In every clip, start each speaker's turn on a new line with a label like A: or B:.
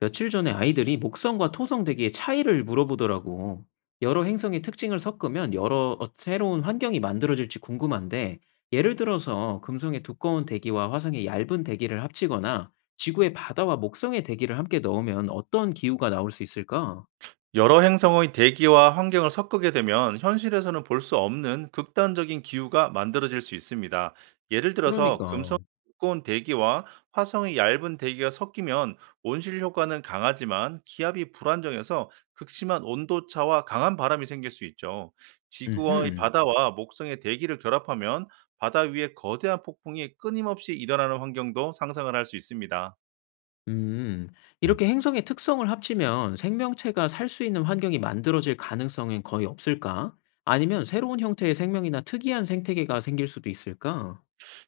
A: 며칠 전에 아이들이 목성과 토성 대기의 차이를 물어보더라고. 여러 행성의 특징을 섞으면 여러 새로운 환경이 만들어질지 궁금한데, 예를 들어서 금성의 두꺼운 대기와 화성의 얇은 대기를 합치거나 지구의 바다와 목성의 대기를 함께 넣으면 어떤 기후가 나올 수 있을까?
B: 여러 행성의 대기와 환경을 섞게 되면 현실에서는 볼 수 없는 극단적인 기후가 만들어질 수 있습니다. 예를 들어서
A: 그러니까,
B: 금성의 두꺼운 대기와 화성의 얇은 대기가 섞이면 온실 효과는 강하지만 기압이 불안정해서 극심한 온도차와 강한 바람이 생길 수 있죠. 지구의
A: 음,
B: 바다와 목성의 대기를 결합하면 바다 위에 거대한 폭풍이 끊임없이 일어나는 환경도 상상을 할 수 있습니다.
A: 음, 이렇게 행성의 특성을 합치면 생명체가 살 수 있는 환경이 만들어질 가능성은 거의 없을까? 아니면 새로운 형태의 생명이나 특이한 생태계가 생길 수도 있을까?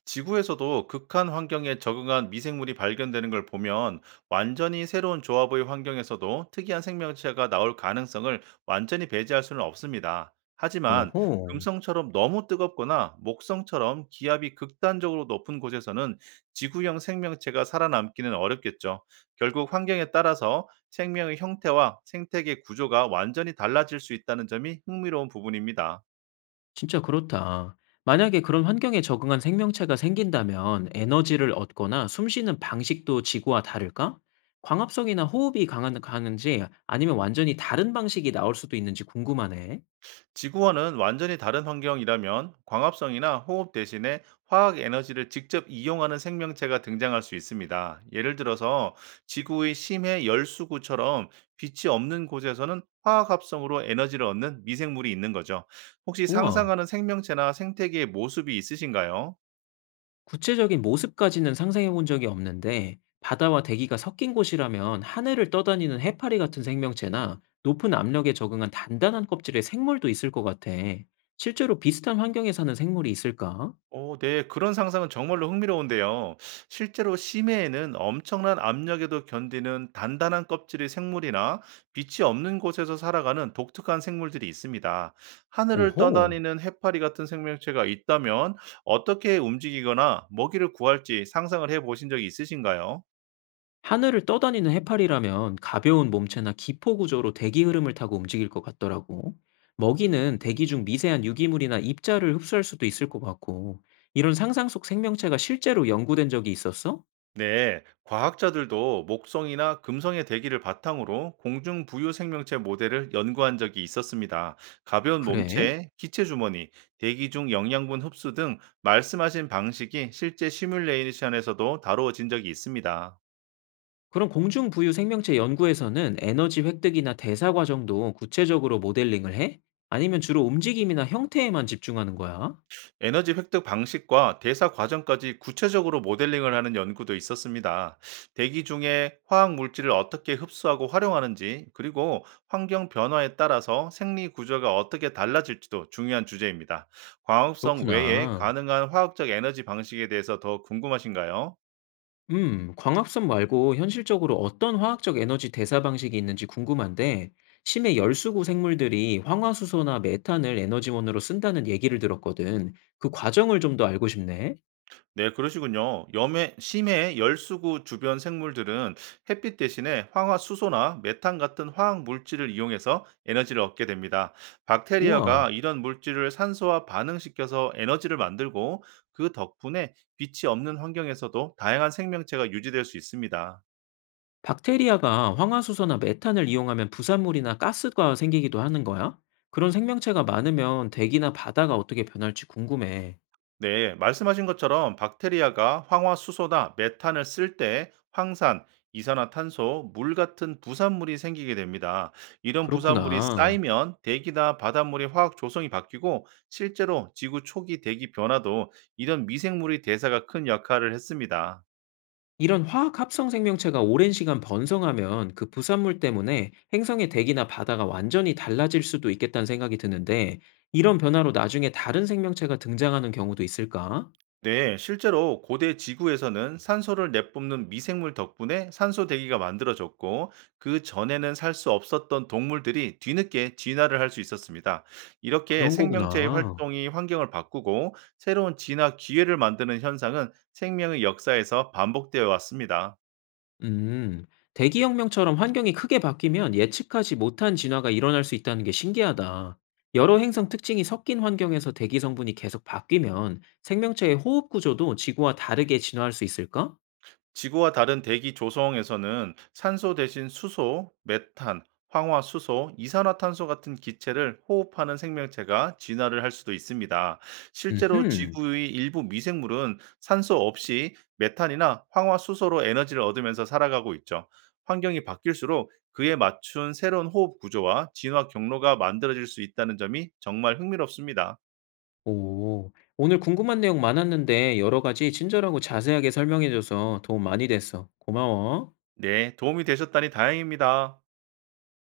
B: 지구에서도 극한 환경에 적응한 미생물이 발견되는 걸 보면 완전히 새로운 조합의 환경에서도 특이한 생명체가 나올 가능성을 완전히 배제할 수는 없습니다. 하지만
A: 오호.
B: 금성처럼 너무 뜨겁거나 목성처럼 기압이 극단적으로 높은 곳에서는 지구형 생명체가 살아남기는 어렵겠죠. 결국 환경에 따라서 생명의 형태와 생태계 구조가 완전히 달라질 수 있다는 점이 흥미로운 부분입니다.
A: 진짜 그렇다. 만약에 그런 환경에 적응한 생명체가 생긴다면 에너지를 얻거나 숨쉬는 방식도 지구와 다를까? 광합성이나 호흡이 강한지 아니면 완전히 다른 방식이 나올 수도 있는지 궁금하네.
B: 지구와는 완전히 다른 환경이라면 광합성이나 호흡 대신에 화학 에너지를 직접 이용하는 생명체가 등장할 수 있습니다. 예를 들어서 지구의 심해 열수구처럼 빛이 없는 곳에서는 화학 합성으로 에너지를 얻는 미생물이 있는 거죠. 혹시
A: 우와.
B: 상상하는 생명체나 생태계의 모습이 있으신가요?
A: 구체적인 모습까지는 상상해 본 적이 없는데 바다와 대기가 섞인 곳이라면 하늘을 떠다니는 해파리 같은 생명체나 높은 압력에 적응한 단단한 껍질의 생물도 있을 것 같아. 실제로 비슷한 환경에 사는 생물이 있을까?
B: 오, 네. 그런 상상은 정말로 흥미로운데요. 실제로 심해에는 엄청난 압력에도 견디는 단단한 껍질의 생물이나 빛이 없는 곳에서 살아가는 독특한 생물들이 있습니다. 하늘을
A: 오호.
B: 떠다니는 해파리 같은 생명체가 있다면 어떻게 움직이거나 먹이를 구할지 상상을 해 보신 적이 있으신가요?
A: 하늘을 떠다니는 해파리라면 가벼운 몸체나 기포 구조로 대기 흐름을 타고 움직일 것 같더라고. 먹이는 대기 중 미세한 유기물이나 입자를 흡수할 수도 있을 것 같고, 이런 상상 속 생명체가 실제로 연구된 적이 있었어?
B: 네, 과학자들도 목성이나 금성의 대기를 바탕으로 공중 부유 생명체 모델을 연구한 적이 있었습니다. 가벼운
A: 그래?
B: 몸체, 기체 주머니, 대기 중 영양분 흡수 등 말씀하신 방식이 실제 시뮬레이션에서도 다루어진 적이 있습니다.
A: 그럼 공중부유 생명체 연구에서는 에너지 획득이나 대사 과정도 구체적으로 모델링을 해? 아니면 주로 움직임이나 형태에만 집중하는 거야?
B: 에너지 획득 방식과 대사 과정까지 구체적으로 모델링을 하는 연구도 있었습니다. 대기 중에 화학 물질을 어떻게 흡수하고 활용하는지, 그리고 환경 변화에 따라서 생리 구조가 어떻게 달라질지도 중요한 주제입니다. 광합성 외에
A: 그렇구나.
B: 가능한 화학적 에너지 방식에 대해서 더 궁금하신가요?
A: 광합성 말고 현실적으로 어떤 화학적 에너지 대사 방식이 있는지 궁금한데, 심해 열수구 생물들이 황화수소나 메탄을 에너지원으로 쓴다는 얘기를 들었거든. 그 과정을 좀 더 알고 싶네.
B: 네, 그러시군요. 염해, 심해 열수구 주변 생물들은 햇빛 대신에 황화수소나 메탄 같은 화학 물질을 이용해서 에너지를 얻게 됩니다.
A: 우와,
B: 박테리아가 이런 물질을 산소와 반응시켜서 에너지를 만들고 그 덕분에 빛이 없는 환경에서도 다양한 생명체가 유지될 수 있습니다.
A: 박테리아가 황화수소나 메탄을 이용하면 부산물이나 가스가 생기기도 하는 거야? 그런 생명체가 많으면 대기나 바다가 어떻게 변할지 궁금해.
B: 네, 말씀하신 것처럼 박테리아가 황화수소나 메탄을 쓸 때 황산, 이산화탄소, 물 같은 부산물이 생기게 됩니다. 이런 부산물이
A: 그렇구나.
B: 쌓이면 대기나 바닷물의 화학 조성이 바뀌고, 실제로 지구 초기 대기 변화도 이런 미생물의 대사가 큰 역할을 했습니다.
A: 이런 화학 합성 생명체가 오랜 시간 번성하면 그 부산물 때문에 행성의 대기나 바다가 완전히 달라질 수도 있겠다는 생각이 드는데 이런 변화로 나중에 다른 생명체가 등장하는 경우도 있을까?
B: 네, 실제로 고대 지구에서는 산소를 내뿜는 미생물 덕분에 산소 대기가 만들어졌고, 그 전에는 살 수 없었던 동물들이 뒤늦게 진화를 할 수 있었습니다. 이렇게
A: 그런
B: 생명체의
A: 거구나.
B: 활동이 환경을 바꾸고 새로운 진화 기회를 만드는 현상은 생명의 역사에서 반복되어 왔습니다.
A: 음, 대기혁명처럼 환경이 크게 바뀌면 예측하지 못한 진화가 일어날 수 있다는 게 신기하다. 여러 행성 특징이 섞인 환경에서 대기 성분이 계속 바뀌면 생명체의 호흡 구조도 지구와 다르게 진화할 수 있을까?
B: 지구와 다른 대기 조성에서는 산소 대신 수소, 메탄, 황화수소, 이산화탄소 같은 기체를 호흡하는 생명체가 진화를 할 수도 있습니다. 실제로
A: 음흠.
B: 지구의 일부 미생물은 산소 없이 메탄이나 황화수소로 에너지를 얻으면서 살아가고 있죠. 환경이 바뀔수록 그에 맞춘 새로운 호흡 구조와 진화 경로가 만들어질 수 있다는 점이 정말 흥미롭습니다.
A: 오, 오늘 궁금한 내용 많았는데 여러 가지 친절하고 자세하게 설명해줘서 도움 많이 됐어. 고마워.
B: 네, 도움이 되셨다니 다행입니다.